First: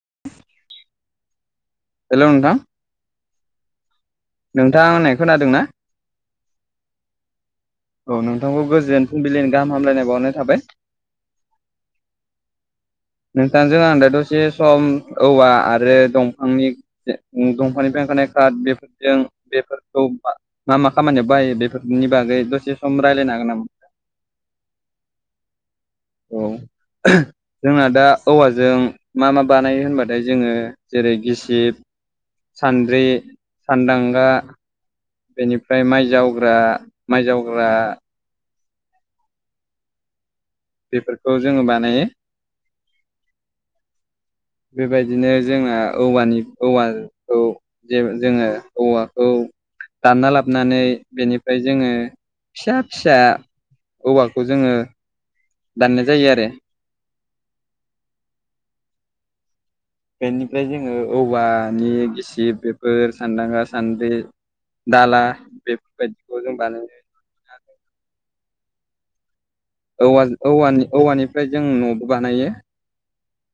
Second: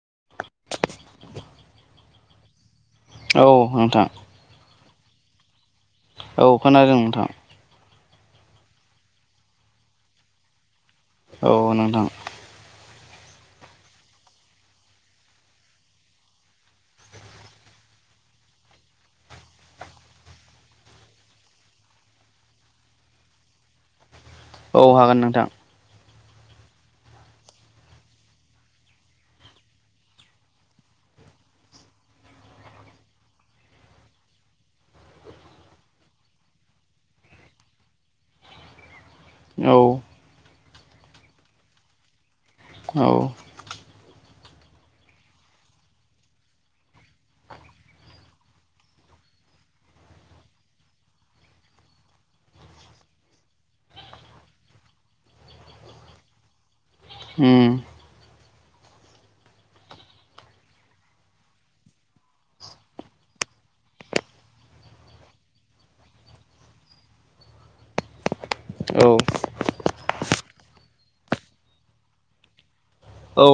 [inaudible] Hello नोंथां। औ नोंथां। नोंथां आं होननायखो खोनादों ना। औ खोनादों नोंथां। औ नोंथांखौ गोजोन फुंबिलिनि गाहाम हामलायनाय बावहरनाय थाबाय। औ नोंथां। [inaudible] नोंथांजों आं दा दसे सम औवा आरो दंफांनि जे दंफांनिफ्राय ओंखारनाय बेसाद बेफोरजों बेफोरखौ मा मा खामानियाव बाहायो बेफोरनि बागै दसे सम रायलायनो हागोन नामा औ हागोन नोंथां औ जोंना दा औवाजों मा मा बानायो होनबाथाय जोङो जेरै गिसिब सान्द्रि सानदांगा बेनिफ्राय माइ जावग्रा माइ जावग्रा औ बेफोरखौ जोङो बानायो औ बेबायदिनो जोंना औवानि औवाखौ जे जोङो औवाखौ दानना लाबोनानै बेनिफ्राय जोङो फिसा फिसा औवाखौ जोङो दाननाय जायो आरो ओम बेनिफ्राय जोङो औवानि गिसिब बेफोर सान्दांगा सान्द्रि दाला बेफोरबायदिखौ जों बानायनाय [inaudible] औ औवा औवानि औवानिफ्राय जों न'बो बानायो औ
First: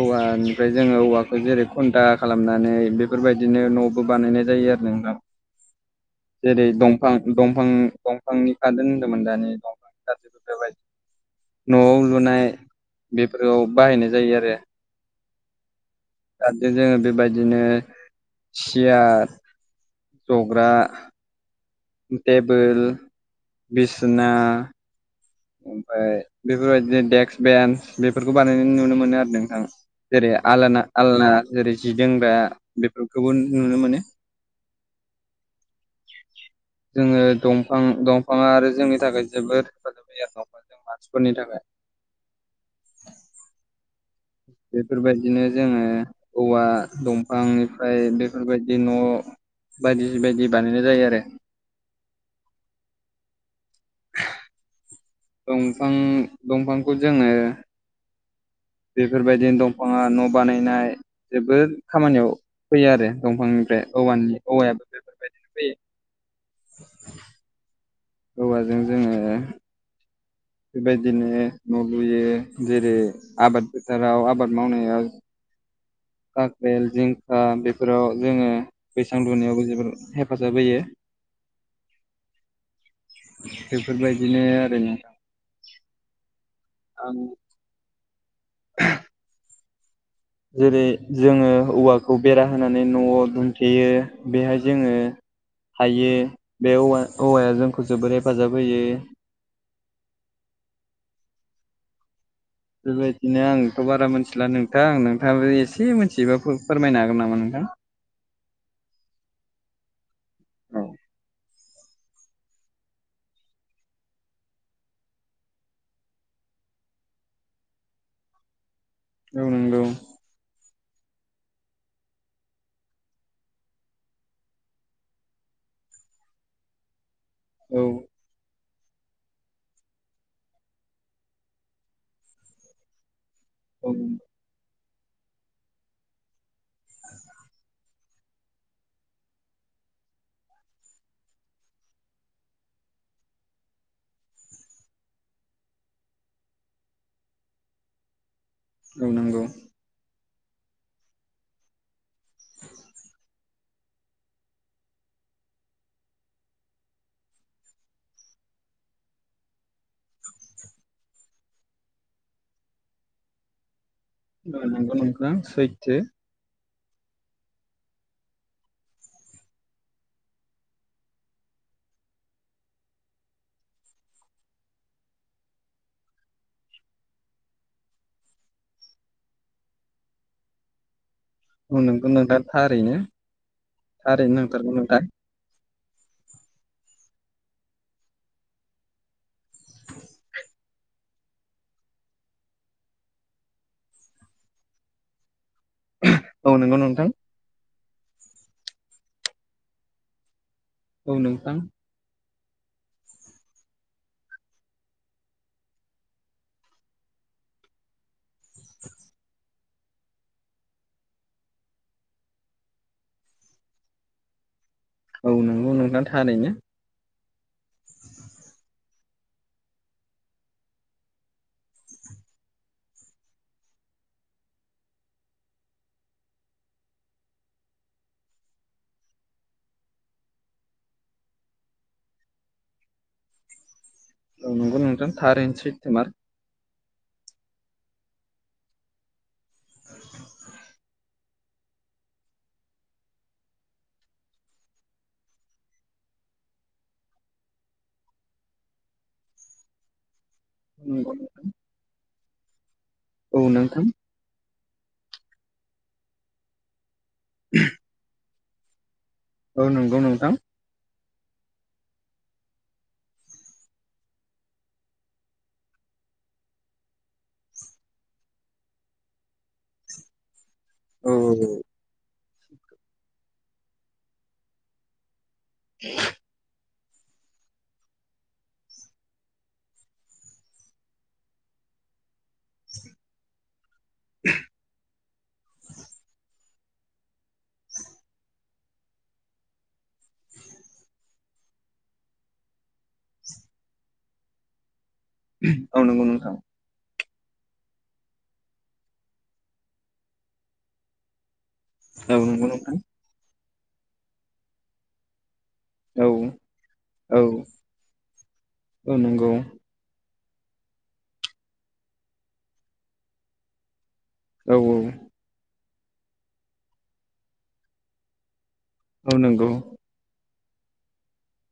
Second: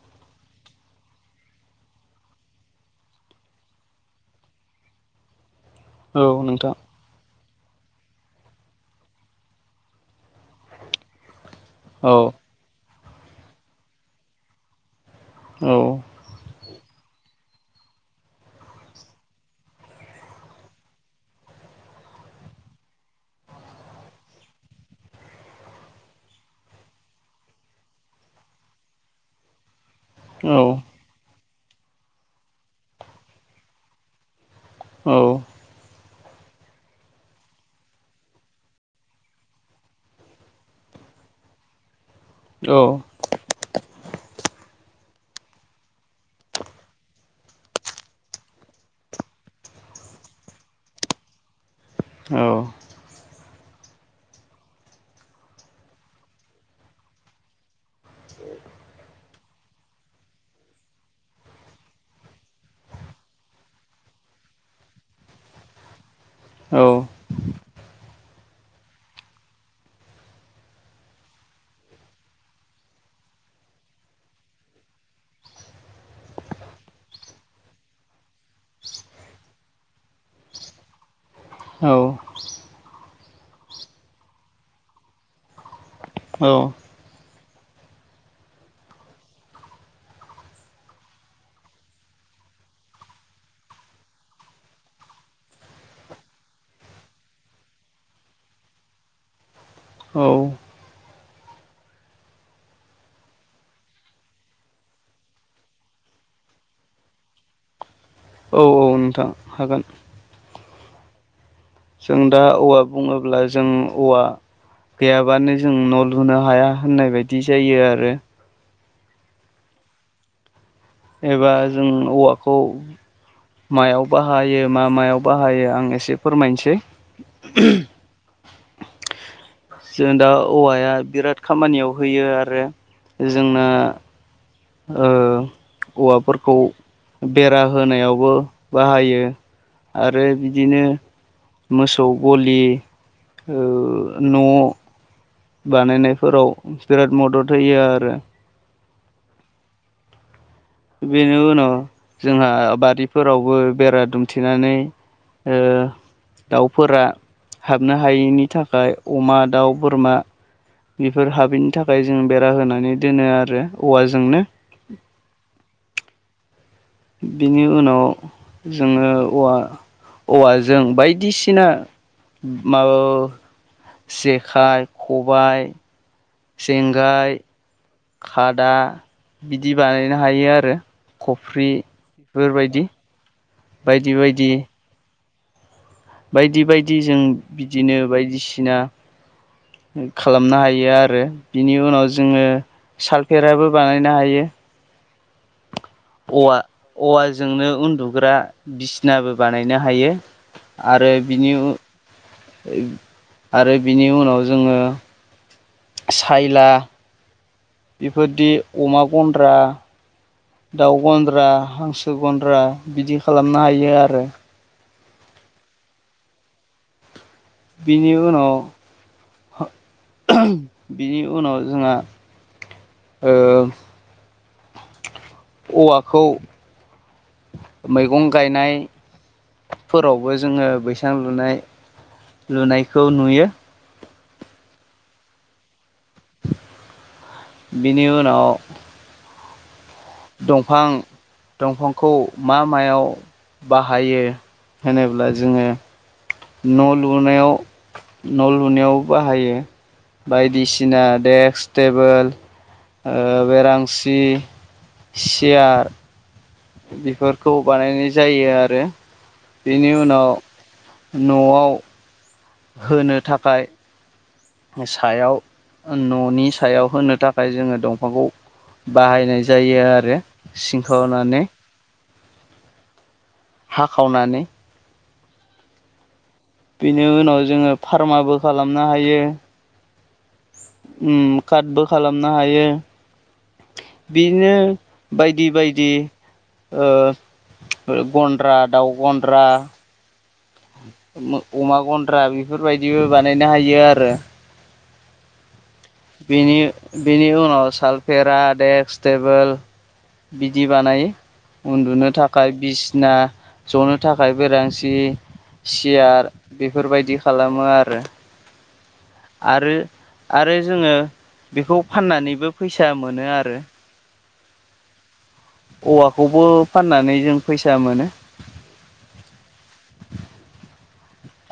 औवा ओमफ्राय जोङो औवाखौ जेरै खुन्था खालामनानै बेफोरबायदिनो न'बो बानायनाय जायो जायो आरो नोंथां औ जेरै नोंथां दंफां दंफां दंफांनि गाजोल होन्दोंमोन दानि दंफांनि गाजोल बायदि न'वाव औ लुनाय बेफोराव बाहायनाय जायो आरो औ आरो जोङो बेबायदिनो सियार जग्रा टेबोल, बिसोना ओमफाय बेफोरबायदिनो देक्स बेन्स बेफोरखौ बानायनाय नुनो मोनो आरो नोंथां। जेरै औ आलाना आलना जेरै जि दोनग्रा बेफोरखौबो नुनो मोनो। औ जोङो दंफां दंफाङा आरो जोंनि थाखाय जोबोद हेफाजाब [unintelligible] जों मानसिफोरनि थाखाय। औ बेफोरबायदिनो जोङो औवा दंफांनिफ्राय बेफोरबायदि न' बायदि बायदि बानायनाय जायो आरो। औ दंफां दंफांखौ जोङो बेफोरबादिनो दंफाङा न' बानायनाय जोबोद खामानियाव फैयो आरो दंफांनि फ्राय औवानि औवायाबो बेफोरबायदिनो फैयो। औ। औवाजों जोङो बेबायदिनो न' लुयो। जेरै आबाद फोथाराव आबाद मावनायाव काख्रेल जिंखा बेफोराव जोङो बैसां लुनायावबो जोबोर हेफाजाब होयो। औ। बेफोरबायदिनो आरो नोंथां। औ। आंनि जेरै जोङो औवाखौ बेरा होनानै न'वाव दुमथेयो बेहाय जोङो हायो बे औवा औवाया जोंखौ जोबोर हेफाजाब होयो। औ बेबायदिनो आंथ' बारा मिथिला नोंथां। नोंथाङाबो एसे मोनथिबा फोर-फोरमायनो हागोन नामा नोंथां? [inaudible] औ औ नोंथां हागोन। औ। सों दा औवा बुङोब्ला जों औवा गैयाबानो जों न' लुनो हाया होननाय बायदि जायो आरो। औ नोंगौ। एबा जों औवाखौ मायाव बाहायो मा मायाव बाहायो आं एसे फोरमायनसै। औ जों दा औवाया बिराद खामानियाव होयो आरो। जोंना [inaudible] ओ औवाफोरखौ बेरा होनायावबो बाहायो। आरो बिदिनो मोसौ गलि ओ न' बानायनायफोराव बिराद मदद होयो आरो। औ नोंगौ। बेनि उनाव जोंहा बारिफोरावबो बेरा दुमथेनानै ओ दाउफोरा हाबनो हायैनि थाखाय अमा, दाउ, बोरमा बिफोर हाबैनि थाखाय जों बेरा होनानै दोनो आरो। औवाजोंनो औ नोंगौ नोंथां सैथो। बिनि उनाव जोङो औवा औवाजों बायदिसिना मावो। जेखाइ, खबाय, जेंगाय खादा बिदि बानायनो हायो आरो। खफ्रि औ नंगौ नोंथां बेफोरबायदि थारैनो बायदि थारैनो बायदि नोंथारगौ नोंथां। बायदि बायदि जों बिदिनो बायदिसिना खालामनो हायो आरो। बिनि उनाव जोङो सालफेराबो बानायनो हायो। औ अवा नंगौ नोंथां अवाजोंनो उन्दुग्रा बिसिनाबो बानायनो हायो। आरो औ बिनि नोंथां उ आरो बिनि उनाव जोङो साइला बेफोरदि अमा गन्द्रा दाउ गन्द्रा, हांसो गन्द्रा बिदि खालामनो हायो आरो। औ नोंगौ नोंथां थारैनो। बिनि उनाव [unintelligible] बिनि उनाव जोंहा ओ अवाखौ मैगं गायनाय फोरावबो जोङो बैसां लुनाय लुनायखौ नुयो। औ नंगौ नोंथां थारैनो सैथोमार। बिनि उनाव दंफां दंफांखौ मा मायाव बाहायो होनोब्ला जोङो न' लुनायाव न' लुनायावबो बाहायो। बायदिसिना नंगौ देक्स टेबोल औ ओ नोंथां बेरांसि, सियार बेफोरखौ बानायनाय जायो आरो। औ बेनि नोंगौ उनाव नोंथां। न'आव होनो थाखाय सायाव न'नि ओ सायाव होनो थाखाय जोङो दंफांखौ बाहायनाय जायो आरो औ सिंखावनानै। हाखावनानै [inaudible] बिनि उनाव जोङो फार्माबो खालामनो हायो। उम कादबो खाला मनो हायो। बिदिनो बायदि बायदि ओ ओ गनद्रा दाउ गनद्रा मो अमा गनद्रा बेफोरबायदिबो बानायनो हायो आरो। औ नंगौ नोंथां। बेनि बेनि उनाव सालफेरा, डेक्स, टेबोल बिदि बानायो। उनदुनो औ नंगौ थाखाय नोंथां बिसना, जनो थाखाय बेरांसि औ सियार बेफोरबायदि औ खालामो आरो। औ नांगौ आरो आरो जोङो बेखौ फाननानैबो फैसा मोनो आरो। औ औ। औवाखौबो फाननानै जों फैसा मोनो। औ नोंगौ।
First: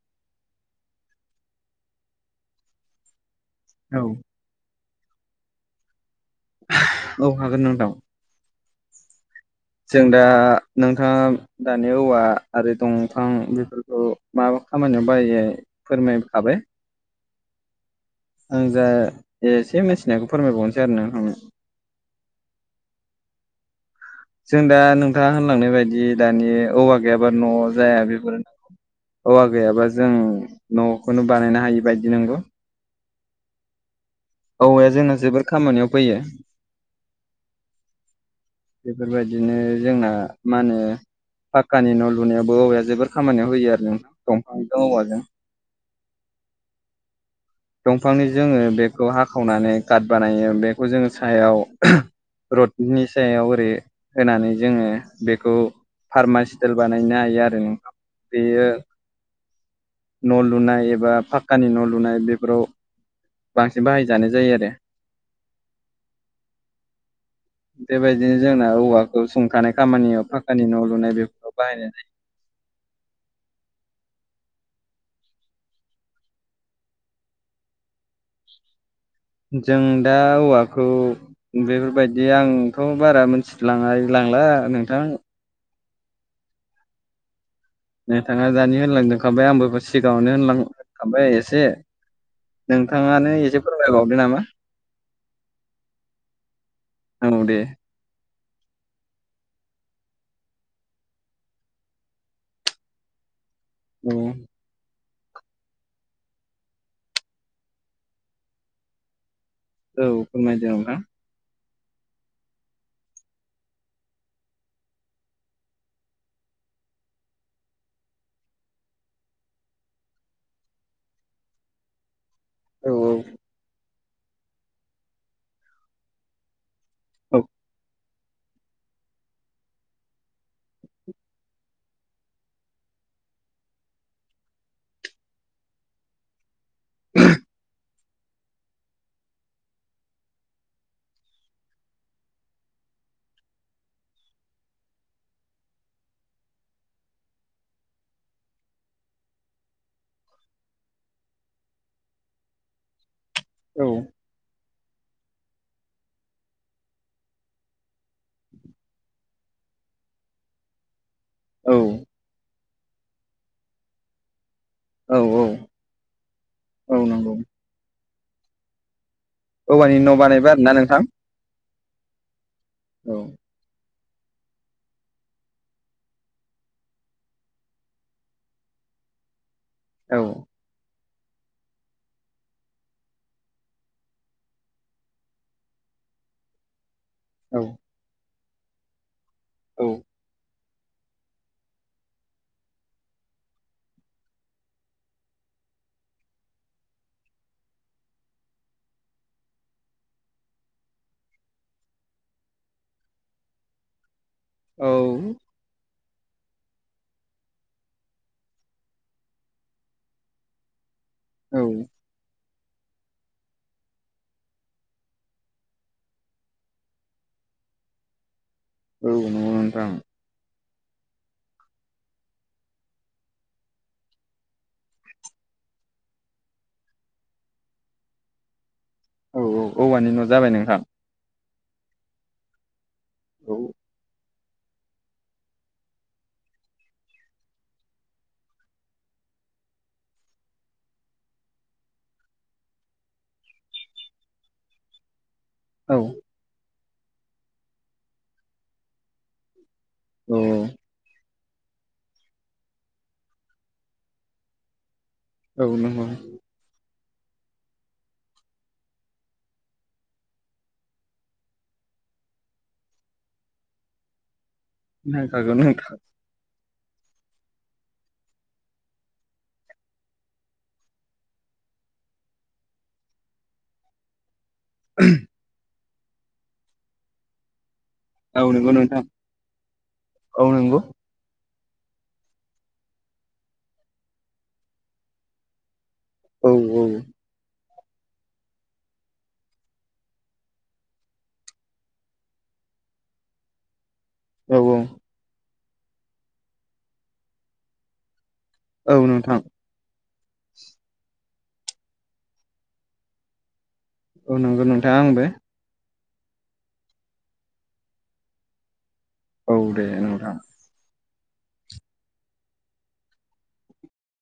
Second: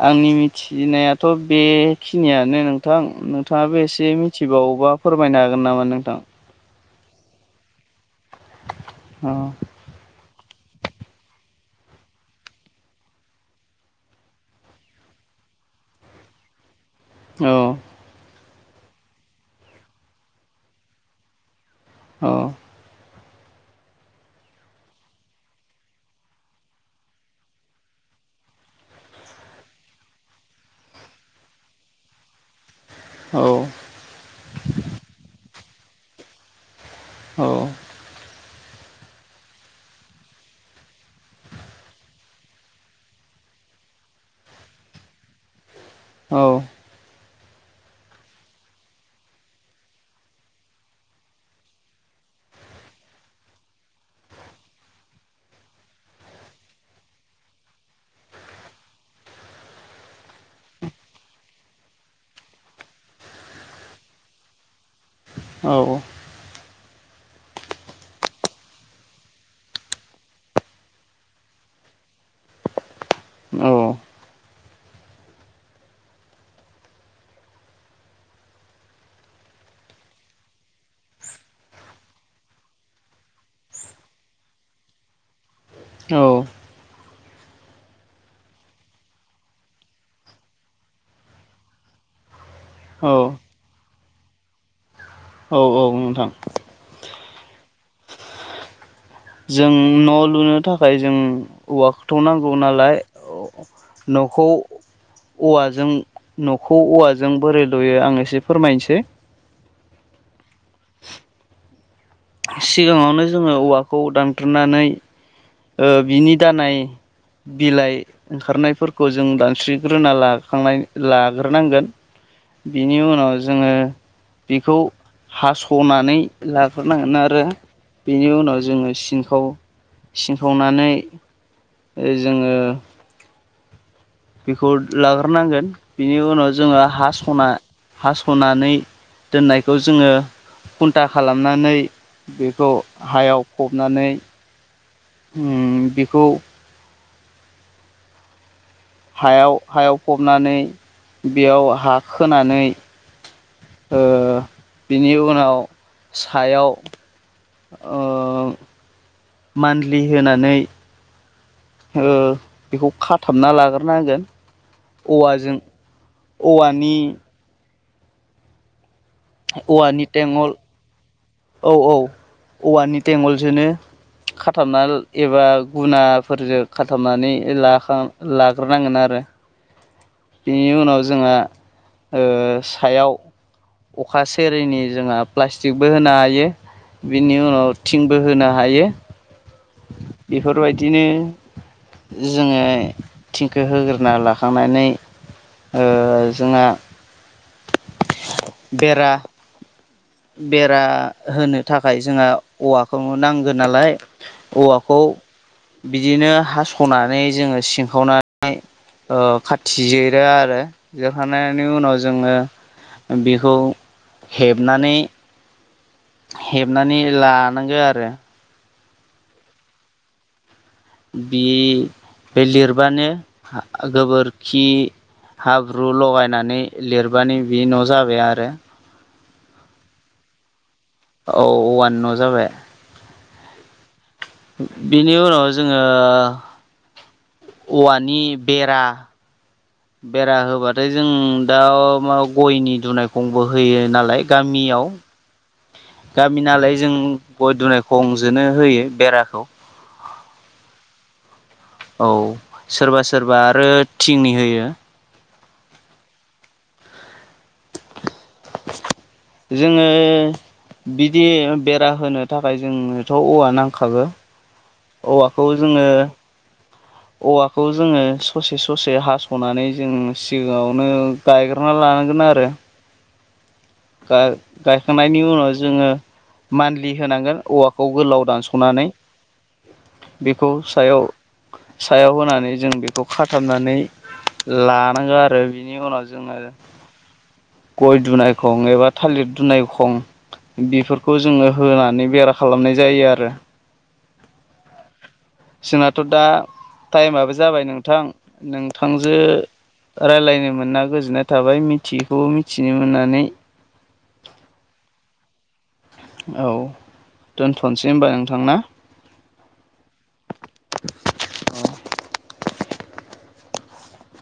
आंनि मिथिनायाथ' बेखिनियानो नोंथां नो थाङाबो औ एसे मिथिबावोबा फोरमायनो हागोन नामा नोंथां। औ हागोन नोंथां। अ‌ जों दा नोंथाङा दानि औवा आरो दंफां बेफोरखौ मा खामानियाव बाय फोरमायखाबाय औ आं जा एसे मोनथिनायखौ फोरमायबावनोसै आरो नोंथांनो औ जों दा नोंथाङा होनलांनाय बायदि दानि औवा गैयाबा न' जाया बेफोर औवा गैयाबा जों न'खौनो बानायनो हायि बायदि नंगौ। औ औवाया जोंना जोबोर खामानियाव फैयो। औ बेफोरबायदिनो जोंना मा होनो फाक्कानि न' लुनायावबो औवाया जोबोर खामानियाव होयो आरो नोंथां दंफांजों औवाजों औ दंफांनि जोङो बेखौ हाखावनानै काट बानायो बेखौ जोङो सायाव रडनि सायाव ओरै होनानै जोङो बेखौ फार्मास्टेल बानायनो हायो आरो नोंथां बेयो न' लुनाय एबा फाखकानि न' लुनाय बे बेफोराव बांसिन बाहायजानाय जायो आरो औ औ [inaudible] बेबायदिनो जोंना औवाखौ सुंखानाय खामानियाव फाखानि न' लुनाय बेफोराव बाहायनाय जायो। औ जों दा औवाखौ बेफोरबायदि आंथ' बारा मिथिलाङा नांला नोंथां औ नोंथाङा दानि होनलांखाबाय आंबो सिगाङावनो होनलांखाबाय एसे औ नोंथांङानो एसे फोरमायबावदो नामा? औ औ नोंथां औ दे जों न' लुनो थाखाय जों औवाखौ थ' नांगौ नालाय औ न'खौ औवाजों न'खौ औवाजों बोरै लुयो आं एसे फोरमायनोसै औ फोरमायदो आरो ना सिगांङावनो जोंङो औवाखौ दानथ्रुनानै ओ बिनि दानाय बिलाइ ओंखारनायफोरखौ जों दानस्रिग्रोना लाखांनाय लाग्रोनांगोन [inaudible] बिनि उनाव जोंङो बेखौ हास'नानै ला हरनांगोन औ आरो बेनि उनाव जोङो सिनखाव सिनखावनानै जोंङो बेखौ लाग्रोनांगोन बिनि उनाव जोङो हा स'ना हास'नानै दोननायखौ जोंङो खुन्था खालामनानै बेखौ हायाव फबनानै बेखौ हायाव हायाव फबनानै बेयाव हा खोनानै औ ओ बिनि उनाव सायाव ओ मान्थलि होनानै औ बेखौ खाथाबना लाग्रोनांगोन। औ औ औवाजों औवानि औ नंगौ औवानि न' बानायबाय आरोना नोंथां। औ औ औवानि औ गलसो खाथाबना एबा गुनाफोरजों खाथाबनानै लाां लाग्रोनांगोन आरो औ आरो बेनि उनाव जोंहा सायाव अखा सेरिनि जोंहा प्लास्टिकबो होनो हायो। बिनि औ उनाव थिंबो होनो हायो औ बेफोरबायदिनो जोंङो थिंखो होग्रोना लाखांनानै जोंहा बेरा बेरा होनो थाखाय जोंहा औवाखौनो नांगौ नालाय औ औवाखौ बिदिनो हास'नानै जोंङो सिनखावनानै खाथि जिरो आरो जेरखांनायनि औ उनाव जोंङो बेखौ हेबनानै हेबनानै लानांगौ आरो औ नंगौ आं बे बे लिरबानो गोबोरखि हाब्रु लगायनानै लिरबानो बे न' जाबाय आरो औ औ औवानि न' जाबाय नोंहा औवा न' जाबाय औ बिनि उनाव जोंङो औवानि बेरा बेरा होबाथाय जों दा म गयनि दुनायखौंबो होयो नालाय गामिनि मियाव औ गामि नालाय जों गय दुनाय खंजोंननो होयो बेराखौ औ औ सोरबा सोरबा आरो थिंनि होयो औ नंगौ [inaudible] जोङो बिदि बेरा होनो थाखाय जोंनोथ' औवा नांखागो औवाखौ नांखागौ जोङो नोंथां औवाखौ जोङो ससे ससे हास'नानै जों सिगाङावनो गायग्रोनना लायो लानांगोन आरो गायखांनायनि उनाव जोङो मानदिलि होनांगोन औवाखौ खौ गोलाव औ नंगौ दानस'नानै नोंथां औ बेखौ नंगौ सायाव सायाव होनानै जों बेखौ खाथाबनानै लानांगौ आरो बिनि उनाव जों औ औ गय दुनाय खं एबा थालिर दुनाय खं बेफोरखौ जोङो होनानै बेरा खालामनाय जायो आरो औ औ जोंनाथ' दा टाइमाबो जाबाय नोंथां औ नोंथांजो नोंथां रायज्लायनो मोना गोजोननाय थाबाय मिथियैखौबो मिथिनो मोननानै औ नंगौ नोंथाङा आंबो औ दोनथ'नोसै होनबा नोंथां ना औ दे नोंथां [inaudible]